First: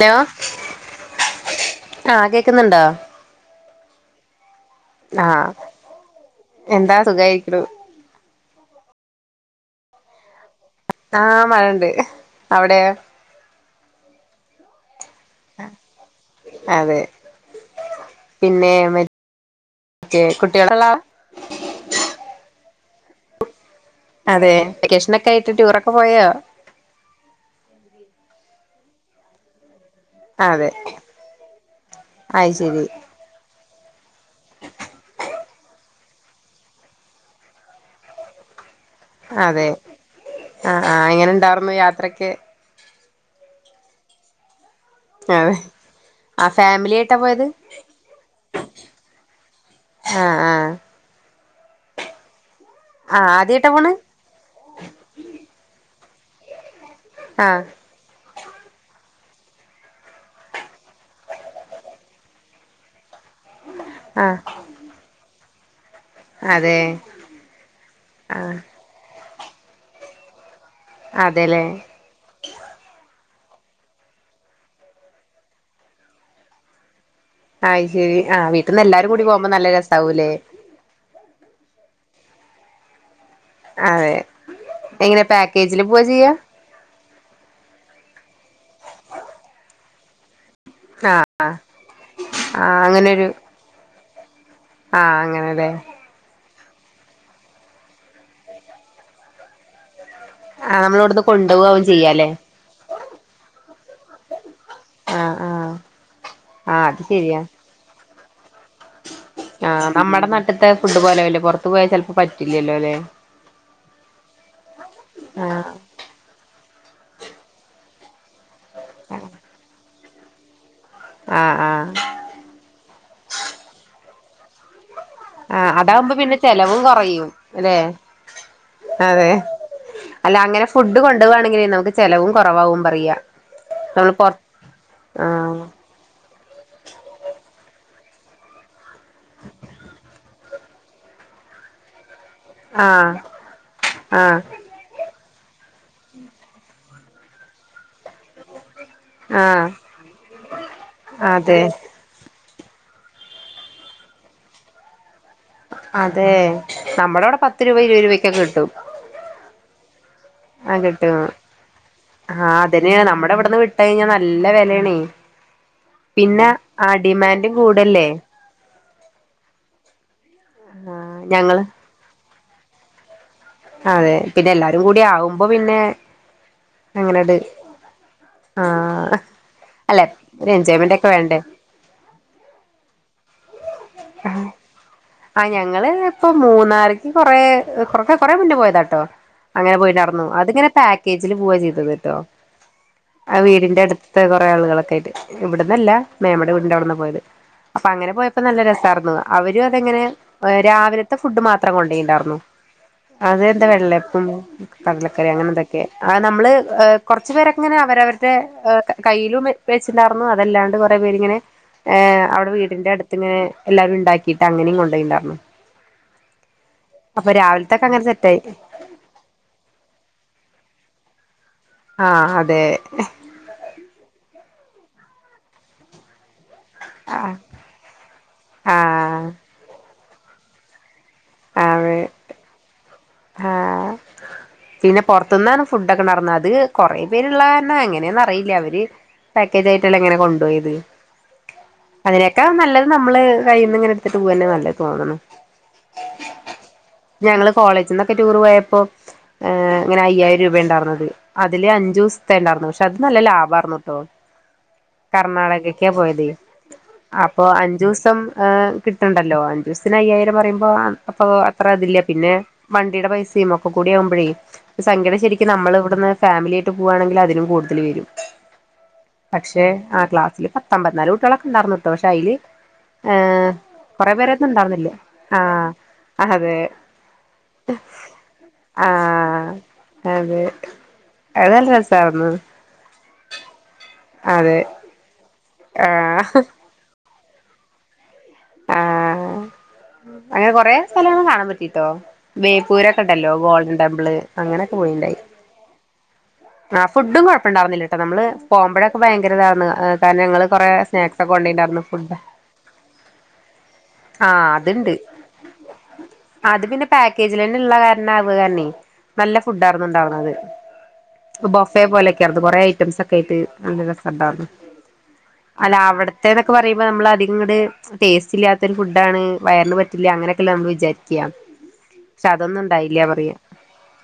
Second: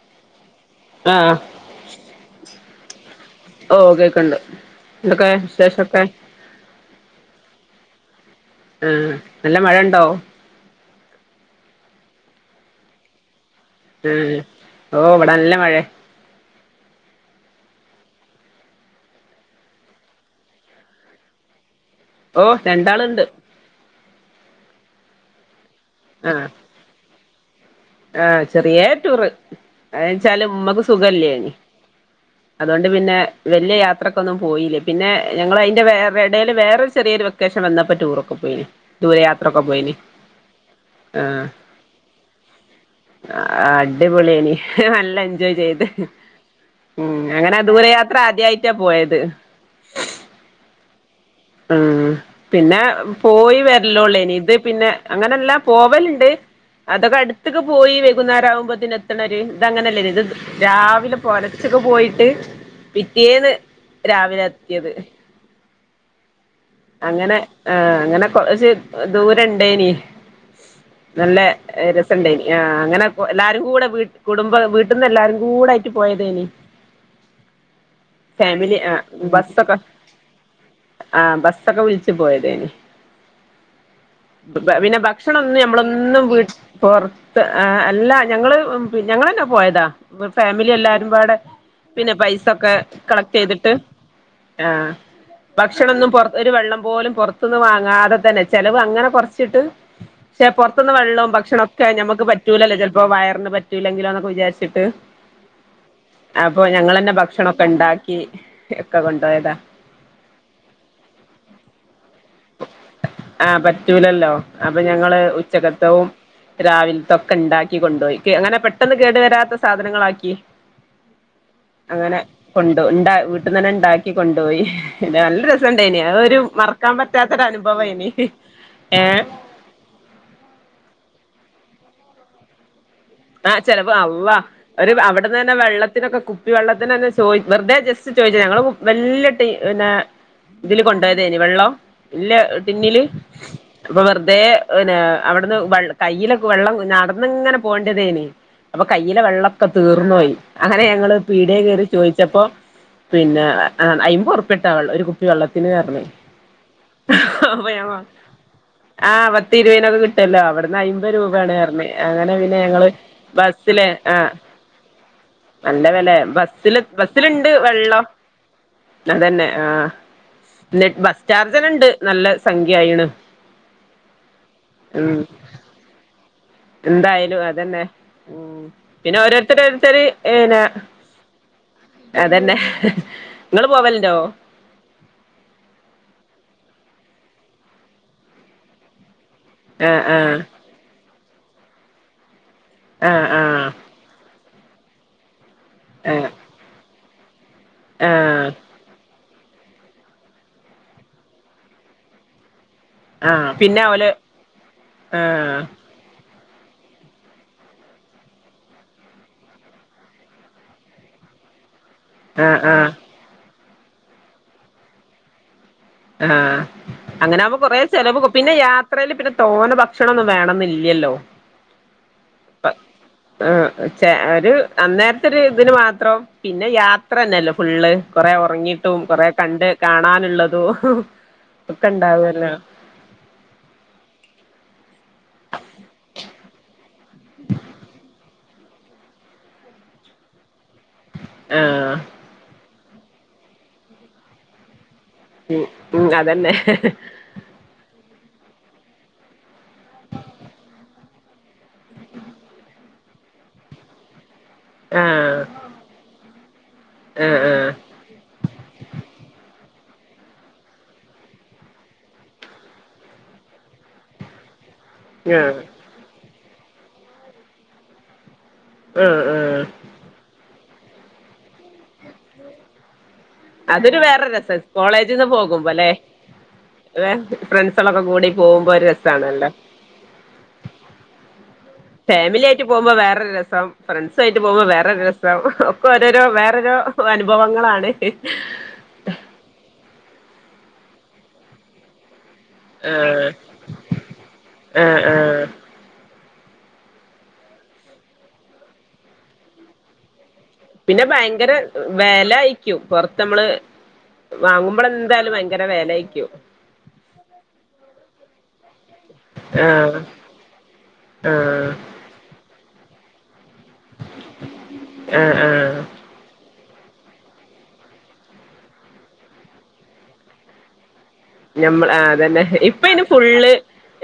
Hello, ആഹ് ആഹ് കേൾക്കുന്നുണ്ടോ? ഓഹ്, കേൾക്ക്‌ണ്ട് എന്തൊക്കെ ആഹ് വിശേഷൊക്കെ? എന്താ സുഖായിരിക്കണു ആഹ്, നല്ല മഴ ഇണ്ടോ? ആഹ്, മഴണ്ട് അവിടെയോ? ഏഹ്, ഓഹ് ഇവിടെ നല്ല മഴേ. അതെ, പിന്നെ മറ്റേ കുട്ടികള് ഇള്ള ആളാ? ഓഹ്, രണ്ടാള്ണ്ട്. അതെ വെക്കേഷനൊക്കെ ആയിട്ട് ടൂറൊക്കെ പോയോ? ആഹ് ആഹ് ചെറിയേ ടൂറ്. ഏഅച്ചാല് അതെ ഉമ്മക്ക് സുഖല്ലേനി അത് ശരി അതുകൊണ്ട് പിന്നെ വലിയ യാത്രയ്ക്കൊന്നും പോയില്ലേ പിന്നെ ഞങ്ങൾതി്റെ വേറെ ഇടയിൽ വേറൊ ചെറിയരു വൊക്കേഷൻ വന്നപ്പോൾ ടൂറും ഒക്ക പോയി അതെ ആഹ് ആഹ് ഇങ്ങനെ ഉണ്ടായിരുന്നു യാത്രക്ക് ആഹ് അടിപൊളിയനി നല്ല അതെ എൻജോയ് ചെയ്ത് ആഹ് ഫാമിലി ആയിട്ടാ ഉം പോയത് അങ്ങനെ ദൂരയാത്ര ആദ്യായിട്ടാ പോയത് ആഹ് ആഹ് ഉ പിന്നെ ആഹ് പോയി ആദ്യായിട്ടാ പോണ് വരലോള്ളേ ഇനി ഇത് പിന്നെ അങ്ങനെല്ലാം പോവലുണ്ട് അതൊക്കെ ആഹ് അടുത്തൊക്കെ പോയി വെകുന്നേരം ആകുമ്പോ ണ ഒരു ഇത്ങ്ങനെല്ലേ ഇത് രാവിലെ പലച്ചൊക്കെ പോയിട്ട് പിറ്റേന്ന് ആഹ് രാവിലെ എത്തിയത് അതെ അങ്ങനെ ആ അങ്ങനെ ആഹ് കൊറച്ച് ദൂര ഇണ്ടേന നല്ല അതെല്ലേ രസ് ഉണ്ടായിനി ആഹ് അങ്ങനെ എല്ലാരും കൂടെ കുടുംബ വീട്ടിൽന്ന് എല്ലാരും കൂടെ ആയിട്ട് പോയതേനി അയ്ശരി ആ വീ ഫാമിലി നിന്ന് എല്ലാരും കൂടി ആഹ് പോകുമ്പോ നല്ല ബസ്സൊക്കെ രസാവവുംല്ലേ ആഹ് ബസ്സൊക്കെ വിളിച്ചു പോയതേനി അതെ പിന്നെ എങ്ങനെ ഭക്ഷണം ഒന്നും പാക്കേജില് പോവാ ഞമ്മളൊന്നും ചെയ്യാ വീ പുറത്ത് അല്ല ഞങ്ങള് ഞങ്ങന്നാ പോയതാ ഫാമിലി ആഹ് എല്ലാരുംപാടെ ആഹ് പിന്നെ പൈസ ഒക്കെ ആഹ് അങ്ങനൊരു കളക്ട് ചെയ്തിട്ട് ആഹ് ഭക്ഷണംന്നും പൊർ ഒരു വെള്ളം പോലും പുറത്തുന്ന് വാങ്ങാ അതെ തന്നെ ചെലവ് അങ്ങനെ കൊറച്ചിട്ട് പക്ഷെ ആഹ് പുറത്തുന്ന് നമ്മളിവിടുന്ന് വെള്ളവും കൊണ്ടുപോവും ഭക്ഷണൊക്കെഞമുക്ക് ചെയ്യാല്ലേ പറ്റൂലല്ലോ ചിലപ്പോ വയറിന് പറ്റൂല്ലെങ്കിലോന്നൊക്കെ വിചാരിച്ചിട്ട് ആഹ് ആഹ് അപ്പൊ ആഹ് ഞങ്ങ അത് തന്നെ ശരിയാ ഭക്ഷണംക്കെ ഉണ്ടാക്കി ഒക്കെ കൊണ്ടു പോയതാ ആഹ് നമ്മുടെ നട്ടത്തെ ഫുഡ് പോലെല്ലേ പുറത്തു പോയാൽ ചിലപ്പോ പറ്റില്ലല്ലോ അല്ലെ ആഹ് പറ്റൂലല്ലോ അപ്പൊ ഞങ്ങള് ആഹ് ഉച്ചക്കത്തവും രാവില തൊക്ക ഉണ്ടാക്കി കൊണ്ടുപോയി അങ്ങനെ പെട്ടെന്ന് കേടു വരാത്ത സാധനങ്ങളാക്കി ആഹ് ആഹ് അങ്ങനെ കൊണ്ട് ഉണ്ട വീട്ടന്ന് തന്നെ ഉണ്ടാക്കി കൊണ്ടുപോയി എന്താ ആഹ് ണ്ട ഇനി അതാവുമ്പോ അത പിന്നെ ഒരു ചെലവും മറക്കാൻ കൊറയും പറ്റാത്തൊ ഒരു അല്ലെ അനുഭവ ഇനി ഏ അതെ അല്ല അങ്ങനെ ഫുഡ് കൊണ്ടു പോവാണെങ്കിൽ നമുക്ക് ചെലവും കുറവാവും പറയാ ആഹ് ചെലവ് നമ്മള് പൊറ അള്ളാ ഒരു അവിടുന്ന് തന്നെ ആഹ് വെള്ള ഇതിനൊക്കെ കുപ്പി വെള്ളത്തിന് തന്നെ ചോയി വെറുതെ ജസ്റ്റ് ചോദിച്ച ഞങ്ങള് വല്ല്യ ടി പിന്നെ ഇതില് കൊണ്ടുപോയതേനി വെള്ളം വല്ല്യ ട്ടിന്നില് ആഹ് ഇപ്പൊ വെറുതെ ആഹ് പിന്നെ അവിടുന്ന് കയ്യിലൊക്കെ വെള്ളം നടന്നിങ്ങനെ പോകണ്ടെ അപ്പൊ കയ്യിലെ വെള്ളൊക്കെ ആഹ് തീർന്നോയി അങ്ങനെ ഞങ്ങള് അതെ പീടിയേ കേറി ചോദിച്ചപ്പോ പിന്നെ അയ്മ്പ് ഉറുപ്പിയ ട്ടാ ഉള്ളൂ ഒരു കുപ്പി വെള്ളത്തിന് എന്ന് പറഞ്ഞു അതെ നമ്മുടെ അവിടെ പത്ത് അപ്പൊ രൂപ ഞാൻ ഇരുപത് രൂപക്കെ കിട്ടും ആ പത്തിരുപതിനൊക്കെ കിട്ടല്ലോ ആ അവിടുന്ന് അമ്പത് രൂപയാണ് പറഞ്ഞു അങ്ങനെ പിന്നെ ഞങ്ങള് അതന്നെയാണ് നമ്മുടെ ഇവിടുന്ന് വിട്ട് ബസ്സില് കഴിഞ്ഞാൽ ആഹ് നല്ല വിലയാണേ നല്ല വിലയാ പിന്നെ ബസ്സില് ആ ബസ്സിലുണ്ട് ഡിമാൻഡും വെള്ളം കൂടല്ലേ അതന്നെ ആ എന്നിട്ട് ആഹ് ബസ് ഞങ്ങള് ചാർജന്നെ ഉണ്ട് നല്ല സംഖ്യ ആയിണ് അതെ പിന്നെ എല്ലാരും കൂടി ഉം ആകുമ്പോ പിന്നെ അങ്ങനെട് എന്തായാലും അതന്നെ ഉം ആഹ് പിന്നെ ഓരോരുത്തരോരുത്തര് അല്ലെ ഏ ഒരു ന എൻജോയ്മെന്റ് ഒക്കെ വേണ്ടേ അതെന്നെ നിങ്ങള് പോവലുണ്ടോ ആ ഞങ്ങള് ഇപ്പൊ മൂന്നാറ്ക്ക് കൊറെ കൊറേ കൊറെ മുന്നേ പോയതാട്ടോ അങ്ങനെ ആഹ് പോയിണ്ടായിരുന്നു ആഹ് അതിങ്ങനെ പാക്കേജിൽ പോവാ ചെയ്തത്ട്ടോ ആഹ് അത്‌ ആഹ് വീടിന്റെ അടുത്ത് ത്തെ കുറേ ആളുകളൊക്കെ ആയിട്ട് ഇവിട്ന്നല്ല ആഹ് മേമ്മെടെ വീടിന്റെ അവിടെന്നാ പോയത് അപ്പൊ അങ്ങനെ പോയപ്പോ ആഹ് നല്ല രസം ർന്നതാ അവരും അതങ്ങനെ രാവില്ത്തെ ഫുഡ് മാത്രം കൊണ്ടേയിണ്ടാർന്നു ആഹ് അതെന്താ പിന്നെ ഓല് വെള്ളയപ്പം കടലക്കറി അങ്ങനെ ആഹ് എന്തൊക്കെ ആ നമ്മള് കുറച്ചു പേരൊക്കെങ്ങ്നെ അവരവരുടെ കയ്യിലും വെച്ച ഉണ്ടായിർന്നു അതല്ലാണ്ട് കൊറേ പേരിങ്ങനെ ഏഹ് അവിടെ ആഹ് ആഹ് വീട്ടിന്റെ അടുത്ത് ഇങ്ങനെ എല്ലാരും ഉണ്ടാക്കിട്ട് അങ്ങനെയും കൊണ്ടേയിണ്ടാർന്നു ആഹ് അങ്ങനാമ്പോ കൊറെ ചിലവ് സെറ്റായി പിന്നെ യാത്ര യാത്രയില് പിന്നെ തോനെ ഭക്ഷണം ഒന്നും വേണംന്ന് ഇല്ലല്ലോ ആഹ് അതെ ആഹ് ച്ചേ ഒരു അന്നേരത്തെ ഒരു ഇതിന് മാത്രം പിന്നെ യാത്രന്നെല്ലേ ഫുള്ള് കൊറേ ഉറങ്ങീട്ടും ആഹ് കൊറേ കണ്ട് കാണാനുള്ളതും ഒക്കെ അതെ ഇണ്ടാവൊല്ലോ ആഹ് പിന്നെ പുറത്തുന്നാണ് ഫുഡൊക്കെ നടന്നത് അത് കൊറേ പേരുള്ള കാരണം എങ്ങനെയാന്ന് അറിയില്ല അവര് പാക്കേജായിട്ടല്ലെ ഇങ്ങനെ കൊണ്ടോയത് ആഹ് അതിനെക്കാളും നമ്മള് കയ്യിൽ നിന്ന് ഇങ്ങനെ എടുത്തിട്ട് പോക്ന്ന നല്ലത് തോന്നുന്നു ഉം ഉം അതന്നെ ഞങ്ങള് കോളേജിന്നൊക്കെ ടൂർ പോയപ്പോ ഏഹ് ഇങ്ങനെ അയ്യായിരം രൂപയാ ഇണ്ടായിരുന്നത് അതില് അഞ്ചു ദിവസത്തെ ഇണ്ടായിരുന്നു പക്ഷെ അത് നല്ല ലാഭാരുന്ന്ട്ടോ ആഹ് കർണാടകക്കാ പോയത് ആഹ് അപ്പൊ ആഹ് അഞ്ചൂസം ഹ കിട്ട്ണ്ടല്ലോ അഞ്ച് ദിവസത്തിന് അയ്യായിരം പറയുമ്പോ അപ്പൊ അത്ര ഇതില്ല പിന്നെ വണ്ടിടെ പൈസയും ഒക്കെ കൂടെ ആവ്മ്പോൾ സംഗതി ശരിക്കും ആഹ് നമ്മളെ ഇവിടുന്ന് ഫാമിലി ആയിട്ട് പോവാണെങ്കിൽ അതിനും കൂടുതൽ വരും ഉം ഉം പക്ഷെ ആ ക്ലാസ്സില് പത്തമ്പത്തിനാല് കുട്ട്യാളൊക്കെ ഉണ്ടായിർന്നുട്ടോ പക്ഷെ അയില് ഏഹ് അതൊരു കൊറെ വേറെ പേരൊന്നും രസം ഉണ്ടാർന്നില്ല കോളേജിൽന്ന് ആഹ് പോകുമ്പോല്ലേ അതെ ഏഹ് ഫ്രണ്ട്സാളൊക്കെ കൂടി പോവ്മ്പോ ഒരു രസാണല്ലോ ആഹ് അതെ അത് നല്ല രസാർന്നു ഫാമിലി ആയിട്ട് പോവ്മ്പോ വേറൊരു രസം ഫ്രണ്ട്സായിട്ട് അതെ പോമ്പൊ വേറൊരു രസം ഒക്കെ ഓരോരോ ആഹ് വേറൊരൊ അനുഭവങ്ങളാണ് ആഹ് അങ്ങനെ കൊറെ സ്ഥലങ്ങളും കാണാൻ പറ്റീട്ടോ ബേപ്പൂരൊക്കെ ആഹ് ഇണ്ടല്ലോ ഗോൾഡൻ ടെമ്പിള് അങ്ങനെയൊക്കെ ആഹ് പോയിണ്ടായി ആഹ് ആ ഫുഡും കുഴപ്പണ്ടാരുന്നില്ലട്ട നമ്മള് പോവ്മ്പഴൊക്കെ ഭയങ്കര ഇതാര്ന്ന് ത ഞങ്ങള് കൊറേ പിന്നെ സ്നാക്സ് ഒക്കെ ഭയങ്കര കൊണ്ടേയിണ്ടായിരുന്നു ഫുഡ് വെല ആയിക്കും പൊറത്ത് നമ്മള് ആഹ് അത്ണ്ട് വാങ്ങുമ്പളെന്തായാലും ഭയങ്കര വെലേയ്ക്കും അത് പിന്നെ പാക്കേജിൽ തന്നെ ഇള്ള കാരണം ആവ്കന്നെ കാരണേ നല്ല ഫുഡാരുന്നു ആഹ് ഇണ്ടാവ്ണത് ആഹ് ബൊഫേ പോലെ ഒക്കെ ആർന്ന് കൊറെ ഐറ്റംസ്ക്കെ ആയിട്ട് നല്ല രസണ്ടാറ്ന്നു ആഹ് അല്ല ആഹ് അവിടെ മറ്റേന്നൊക്കെ പറയുമ്പ നമ്മളധികംങ്ങട് ടേസ്റ്റില്യാത്തൊര് ഫുഡ്ഡാണ് വയറിന് പറ്റില്യ അങ്ങനെക്കെല്ലേ നമ്മള് വിചാരി ഞമ്മള് ആഹ് അതന്നെ ഇപ്പ അയ്ന് പറയാ ഫുള്ള്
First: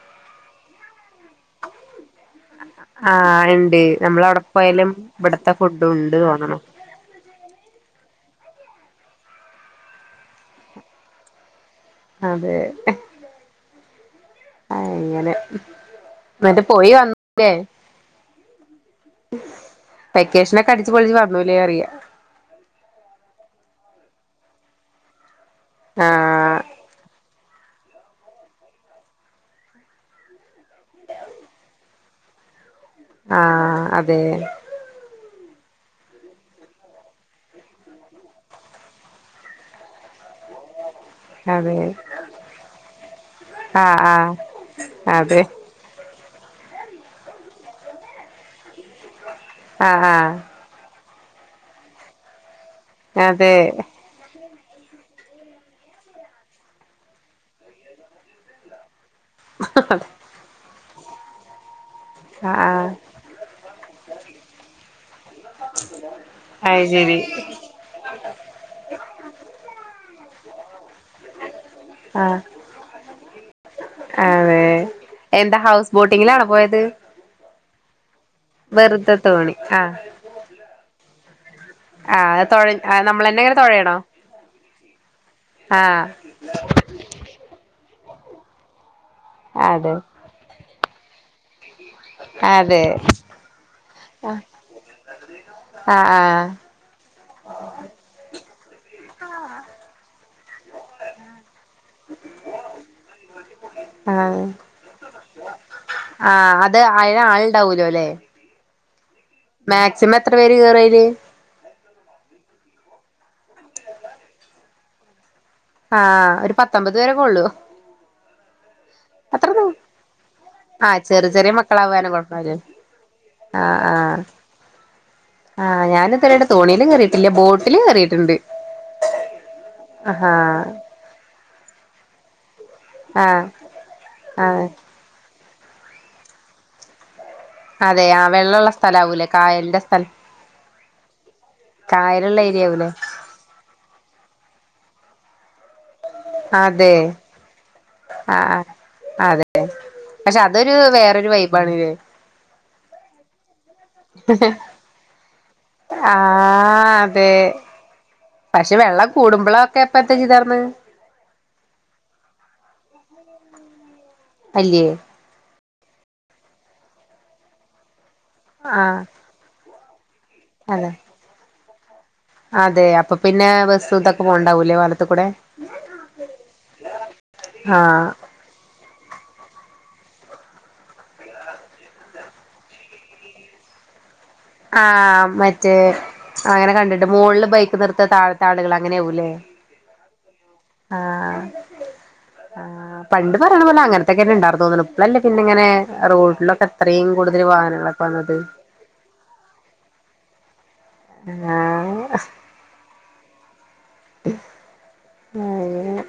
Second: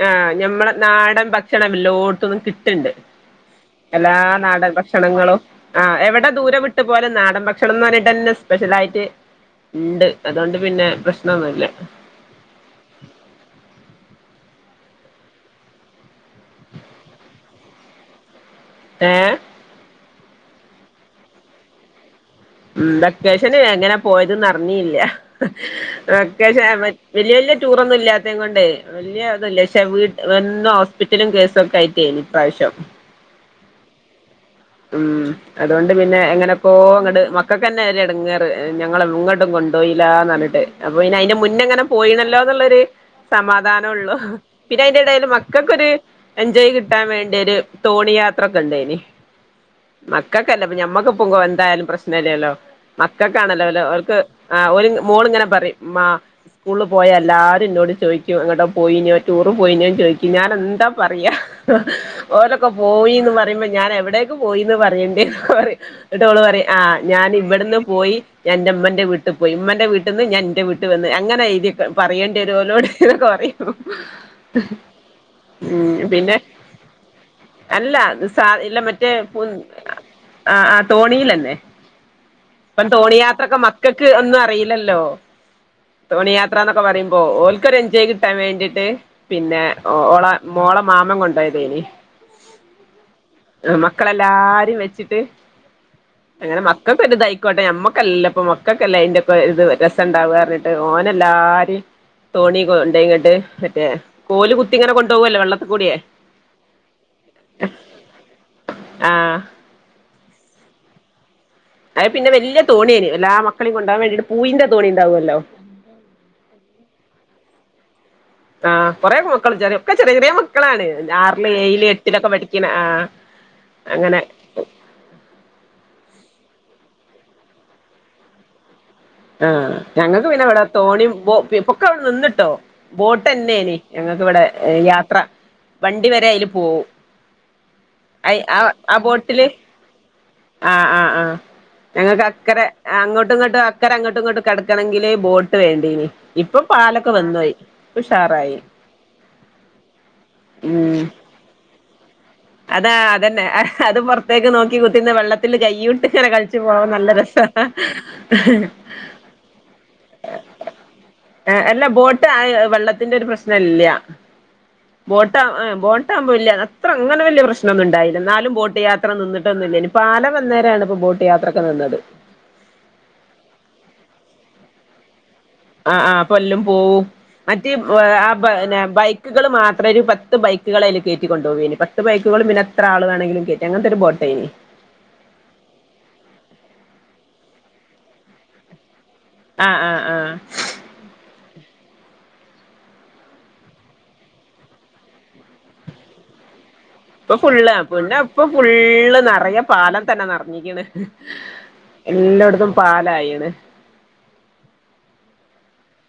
ആഹ് ഞമ്മളെ നാടൻ ഭക്ഷണം എല്ലോ ത്തും കിട്ട്ണ്ട് ആഹ് ഇണ്ട് എല്ലാ നമ്മളവിടെ നാടൻ പോയാലും ഭക്ഷണങ്ങളും ഇവിടത്തെ ഫുഡും ആഹ് ഉണ്ട് എവിടെ തോന്നണു ദൂരെ ട്ട് പോലെ നാടൻ ഭക്ഷണംന്ന് പറഞ്ഞിട്ടെന്നെ സ്പെഷ്യലായിട്ട് ഇണ്ട് അതോണ്ട് പിന്നെ പ്രശ്നൊന്നൂല്ലാ അതെ അങ്ങനെ ഇന്നിട്ട് പോയി വന്ന് ല്ലേ ഏഹ് വെക്കേഷനൊക്കെ അടിച്ച്പൊളിച്ച് വന്നൂലേ പറയാ ഉം വെക്കേഷന് എങ്ങനാ പോയത് ന്ന് അറിഞ്ഞീല്ലാ അത്യാവശ്യ ആഹ് വെൽ വെല്യ വെല്യ ടൂറൊന്നും ഇല്ലാത്തേം കൊണ്ടേ വെല്യാ ഇതില്ലാ പക്ഷെ വീട്ട് എന്നും ഹോസ്പ്പിറ്റലും കേസും ഒക്കെ ആയിട്ടേനി ഇപ്രാശ്യം ആഹ് അതെ ഉം അതോണ്ട് പിന്നെ എങ്ങനെക്കോ ഇങ്ങട് മക്കക്കെന്നെ ഒര് എടങ്ങേറ് ഞങ്ങളെ എങ്ങട്ടും കൊണ്ടോയില്ലാന്ന് പറഞ്ഞിട്ട് അപ്പൊ പിന്ന അയിന്റെ അതെ മുന്നെങ്ങനെ പോയിണെല്ലോന്ന്ള്ളൊരു ആഹ് സമാധാനൊള്ളു ആഹ് പിന്നെ അയിന്റെ എടേല് അതെ മക്കക്കൊരു എൻജോയ് കിട്ടാൻ വേണ്ടി ഒരു തോണി യാത്രക്കെണ്ടായിനി ആഹ് ആഹ് മക്കക്കെല്ലപ്പം ഞമ്മക്ക്പ്പം കൊ എന്തായാലും പ്രശ്നല്ലല്ലോ അതെ മക്കക്കാണല്ലോലോ ഓല്ക്ക് ആഹ് ഓര് മോളിങ്ങനെ പറയും ഉമ്മാ സ്കൂളില് പോയ എല്ലാരും ഇന്നോട് ചോയിക്കും എങ്ങടോ പോയിനിയോ ചോ ടൂറ് പോയിനിയോന്ന് ചോയിക്കും ഞാനെന്താ പറയാ ആഹ് ഓലൊക്കെ ആഹ് പോയീന്ന് പറയുമ്പോ ഞാൻ എവടെ പോയീന്ന് പറയണ്ട്ന്ന് പറയും എന്നിട്ട് ഓള് പറയും അത് ആഹ് ശരി ഞാനിന് ഇവിട്ന്ന് പോയി ഞാൻ ഇന്റെമ്മാന്റെ വീട്ട് പോയി ഉമ്മന്റെ വീട്ട്ന്ന് ഞാൻ ഇന്റെ വീട്ട് ട്ട് വന്ന് അങ്ങനെ എയ്തിവെക്ക ആഹ് പറയണ്ടിവെരും ഓലോട് ന്നൊക്കെ പറയും അതെ എന്താ ഹൗസ് ബോട്ടിങ്ങിലാണോ പോയത് അല്ലാ സാ ഇല്ല മറ്റേ വെറുതെ പുൻ തോണി ആഹ് ആഹ് ആഹ് തോണിലെന്നെ ആഹ് തൊഴ ഇപ്പം നമ്മളന്നെ തോണിയാത്രക്കെ ഇങ്ങനെ തൊഴയണോ മക്കക്ക് ഒന്നും അറീല്ലല്ലോ ആഹ് തോണിയാത് ത്രാന്നൊക്കെ പറയുമ്പോ ഓൽക്ക് ഒര് എഞ്ചോയ് കിട്ടാൻ വേണ്ടിട്ട് പിന്നെ ഓ അതെ ഓള മോള മാമൻ കൊണ്ടോയ്തേനി അതെ ആഹ് മക്കളെല്ലാരേം വെച്ചിട്ട് ആഹ് അങ്ങനെ മക് ക്കക്കൊരിതായ്ക്കോട്ടെ ഞമ്മക്കല്ലല്ലോ ഇപ്പ മക്കക്കല്ലേ അയ്ന്റെക്കെ ഇത് രസെണ്ടാവാ പറഞ്ഞിട്ട് ട്ട് ഓനെല്ലാരേം തോണി കൊണ്ടോയ്ങ്ങട്ട് മറ്റേ ആഹ് ആഹ് കോല് കുത്തി ഇങ്ങനെ കൊണ്ടോവല്ലോ വെള്ളത്തി കൂടിയേ ആഹ് അത് അയ്ന് ആൾണ്ടാവൂലോല്ലോ ആഹ് മാക്സിമം എത്ര പേര് കേറു അയില്? അത് പിന്നെ വെല്യ തോണിയേനി എല്ലാ മക്കളേം കൊണ്ടോവാൻ വേണ്ടീട്ട് പൂയിന്റെ തോണിണ്ടാവല്ലോ ആഹ് ഒരു പത്തമ്പത് പേരെക്കൊള്ളും ആഹ് കൊറെ മക്കള് ചെറിയ ഒക്കെ ചെറിയ ചെറിയ മക്കളാണ് ആഹ് ചെറിയ ആറില് ചെറിയ ഏയില് മക്കളാവാനും എട്ടിലൊക്കെ കൊഴപ്പല്ലേ പഠിക്കണ ആഹ് ആഹ് അങ്ങനെ ആഹ് ആഹ് ഞാൻ ഇത്രെയായിട്ടും തോണീല് കേറിട്ടില്ലാ ബോട്ടില് കേറിട്ട്ണ്ട് ആഹ് ഞങ്ങക്ക് പിന്നെ ഇവിടെ തോണിം ബോ ഇപ്പൊക്കെ ഇവിടെ നിന്ന്ട്ടോ ആഹ് ബോട്ടെന്നേനി ഞങ്ങക്കിവിടെ ആഹ് ഏഹ് യാത്ര വണ്ടി വരെ അയില് പോവും അതെ ആഹ് അയ് വെള്ളെള്ള ആ സ്ഥലാവൂല്ലേ ബോട്ടില് കായലിന്റെ സ്ഥലത് ആഹ് ആഹ് ആഹ് ഞങ്ങക്ക് അക്കരെ ഏരിയ ആവൂലേ അങ്ങോട്ടും ഇങ്ങോട്ടും അക് ക്കരെ അങ്ങട്ടും ഇങ്ങട്ടും കടക്കണെങ്കില് ബോട്ട് വേണ്ടീനി ഇപ്പ അതെ പാലൊക്കെ വന്നോയി ഇപ്പൊ ആഹ് ഉഷാറായി ആഹ് അതെ പക്ഷെ അതൊരു ഉം വേറൊരു വൈബാണ്ലേ? അതാ അതന്നെ അതും പുറത്തേക്ക് നോക്കി കുത്തിരുന്ന് വെള്ളത്തില് കൈയ്യൂട്ട് ഇങ്ങനെ കളിച്ചു പോവാൻ ആഹ് നല്ല രസാ അതെ പക്ഷെ വെള്ളം കൂടുമ്പോളൊക്കെപ്പ എന്താ ചെയ്തർന്ന് ഏഹ് അല്ല ബോട്ട് വെള്ളത്തിന്റെ ഒരു പ്രശ്നല്ല അല്ല്യേ ബോട്ട് ആഹ് ബോട്ടാകുമ്പോ വല്യ അത്ര അങ്ങനെ വല്യ പ്രശ്നൊന്നും ഉണ്ടായില്ല എന്നാലും ആഹ് ബോട്ടുയാത്ര നിന്നിട്ടൊന്നു അല്ലായ്ഞ്ഞു പാലം വന്നേരാണ് അതെ ഇപ്പോ ബോട്ട് യാത്രൊക്കെ നിന്നത് അതെ അപ്പൊ പിന്നെ ബസ്സും ഇതൊക്കെ പോണ്ടാവൂലേ പാലത്തി കൂടെ- ആഹ് ആഹ് ഇപ്പൊ എല്ലും പോവും മറ്റേ ഉം ആഹ് ബ ന്നെ ബൈക്കുകൾ മാത്രം ഒരു പത്ത് ബൈക്കുകളയില് കയറ്റിക്കൊണ്ടുപോവയ്നു പത്ത് ബൈക്കുകളും പിന്നെ എത്ര ആൾ വേണെങ്കിലും കെയ്റ്റാ അങ്ങനത്തെ ഒരു ബോട്ടേയ്ന് ആഹ് മറ്റേ അങ്ങനെ കണ്ടിട്ട് മോളില് ബൈക്ക് നിർത്ത താഴത്തെ ആളുകൾ അങ്ങനെയാകൂലേ ആഹ് ആഹ് ആഹ് ആഹ്. ആഹ് പണ്ട് പറയണപോലെ അങ്ങനത്തേക്കന്ന് ഒണ്ടാർന്നു തോന്നണു ഇപ്പളല്ലേ പിന്നെ ഇങ്ങനെ റോഡിലൊക്കെ ത്രേം ഇപ്പൊ കൂടുതല് ഫുള്ള് വാഹനങ്ങളൊക്കെ പിന്നെ വന്നത് ഇപ്പൊ ഫുള്ള് നെറയെ പാലംതന്നെ നെറഞ്ഞിക്കണ് ആഹ് എല്ലാടെത്തും. പാലായിണ് അയന്നെ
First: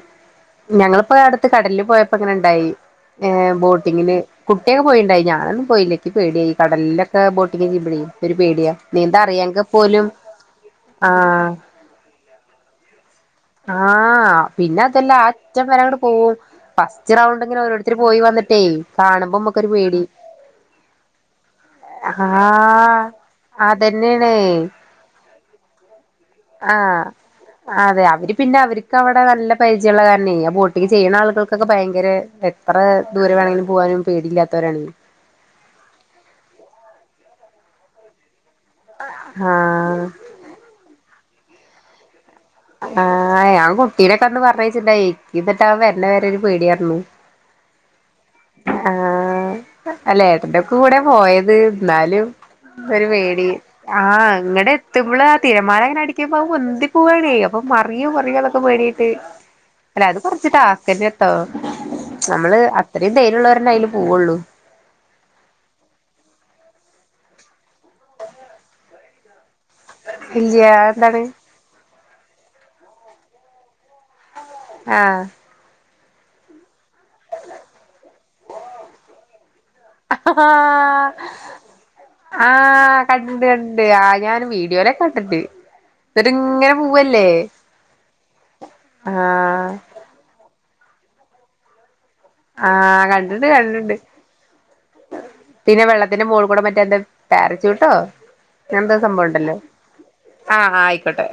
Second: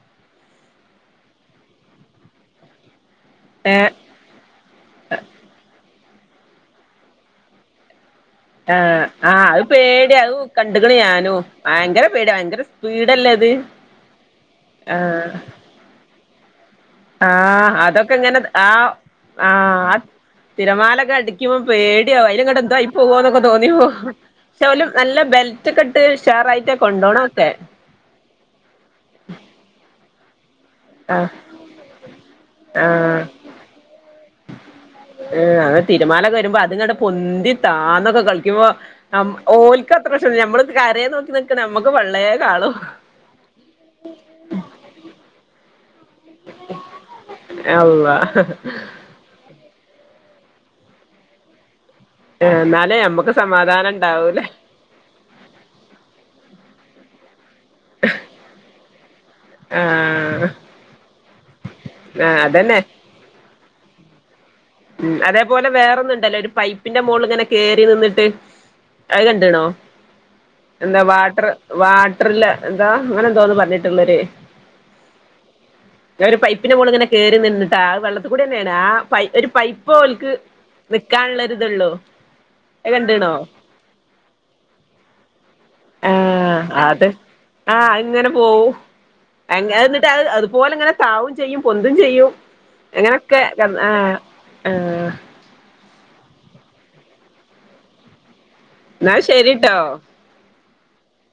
ഞങ്ങളിപ്പോ അടുത്ത് കടലിൽ പോയപ്പോ ഇങ്ങനെ ണ്ടായി ഏഹ് ഏ ബോട്ടിങ്ങിന് കുട്ടിയൊക്കെ പോയിണ്ടായി ഞാനൊന്നും പോയില്ലഇക്ക് പേടിയായി കടലിലൊക്കെ ബോട്ടിങ് ചെയ്യുമ്പഴേ ഒരു പേടിയാ ആഹ് നീന്താൻ ആഹ് അഹ് അറിയാങ്കി പോലും പേടിയ അത് കണ്ടുക്ക്‌ണ് ആ ഞാനും ഭയങ്കര പേട്യാ ഭയങ്കര സ്പീഡല്ലേ അ ആഹ് പിന്നെ അതൊല്ലാ ആ അറ്റം വരങ്ങട്ട് പോവും ഫസ് സ്റ്റ് ആ റൗണ്ട് ഇങ്ങനെ ഓരോരുത്തര് അതൊക്കെ പോയി ഇങ്ങനെ വന്നിട്ടേ ആ കാണുമ്പോ ആ മ്മക്കൊരു ആ പേടി തിരമാലൊക്കെ അടിക്കുമ്പം പേടിയാവും ആ അയില് ങ്ങട്ട് എന്തോ ആയി പോവോന്നൊക്കെ തോന്നിപ്പോവും അതന്നെയാണ് ക്ഷെ ഓലും നല്ല ബെൽറ്റക്കെട്ട് ഷറായിട്ടാ ആഹ് കൊണ്ടോണോക്കെ അതെ അവര് പിന്നെ അവരിക്കവിടെ നല്ല പരിചയൊള്ള കാരണെ ആ ബോട്ട് ട്ടിങ് ചെയ്യുന്ന ആ ആളുകൾക്കൊക്കെ ഭയങ്കര എത്ര ആ ദൂരെ വേണങ്കിലും പോവാനും പേടിയില്ലാത്തവരാണ്. ഏഹ് അത് തിരമാലൊക്കെ വരുമ്പോ അത്ങ്ങട്ട് പൊന്തി താന്നൊക്കെ കളിക്കുമ്പോ നം ഓൽക്ക് ആഹ് അത്ര പ്രശ്നൽ പക്ഷെ നമ്മള് കരേന്ന് നോക്കി നിക്കണ നമ്മക്ക് പള്ളേ കാളും അഹ് ആഹ് ഞാൻ കുട്ടീനൊക്കന്ന് പറഞ്ഞയച്ചിണ്ടായി ഇപ്പ ത്തവൻ വര്ണെ വരെ ഒരു പേടിയാർന്നു ഏഹ് അള്ളാ. ആഹ് അല്ലഏട്ടന്റെ കൂടെ പോയത് ന്നാലും എന്നാലേ ഒരു നമ്മക്ക് പേടി സമാധാനം ആഹ് ഉണ്ടാവൂല ഇങ്ങടെ ത്തുമ്പള് ആ തിരമാല ങ്ങനെ അടിക്കുമ്പോ അഅ് പൊന്തി പോവാണെ അപ്പൊ മറിയോ മറിയോന്നൊക്കെ പേടിയായിട്ട് അല്ല അത് ആഹ് കൊറച്ച് ടാസ്ക്കന്നെട്ടോ ആഹ് നമ്മള് അതന്നെ അത്രയും ധൈര്യള്ളോരെന്നയില് പോവുള്ളൂ ഉം അതേപോലെ വേറൊന്നുണ്ടല്ലോ ഒരു പൈപ്പിന്റെ മോള് ഇങ്ങനെ കേറി നിന്നിട്ട് അത് കണ്ട്ണോ? ഇല്ല്യ എന്തോ അതെന്താണ് വാട്ടർ വാട്ടറില് എന്താ അങ്ങനെ എന്തോന്ന് പറഞ്ഞിട്ടുള്ളൊരു ആഹ് ഞൻ ഒരു പൈപ്പിന്റെ മോള് ഇങ്ങനെ കേറി നിന്നിട്ടാ വെള്ളത്തി കൂടെന്നെയാണ് ആഹ് പൈ ഒരു പൈപ്പ് ഓൽക്ക് ആഹ് നിക്കാനുള്ള ഒരിതുള്ളൂ അത് ആഹ് കണ്ട്ണോ കണ്ട് ണ്ട് ആഹ് ഞാൻ വീഡിയോല കണ്ടിണ്ട് ആ എന്നിട്ട് ഇങ്ങനെ അത് പോവല്ലേ ആ അതിങ്ങനെ പോവും ആഹ് എങ്ങനെ നിർ ത്താ അഹ് അതുപോലെ ഇങ്ങനെ താവും ചെയ്യും പൊന്തും ചെയ്യും ആഹ് എങ്ങനൊക്കെ കണ്ടിണ്ട് ഞ്ഞം ആ, കണ്ടിണ്ട് ആ. പിന്നെ വെള്ളത്തിന്റെ മോൾ കൂടെ മറ്റേ എന്താ പരച്ചുട്ടോ അങ്ങനെന്താ എന്നാ സംഭവംണ്ടല്ലോ. ശരിട്ടോ ആ ആയിക്കോട്ടെ.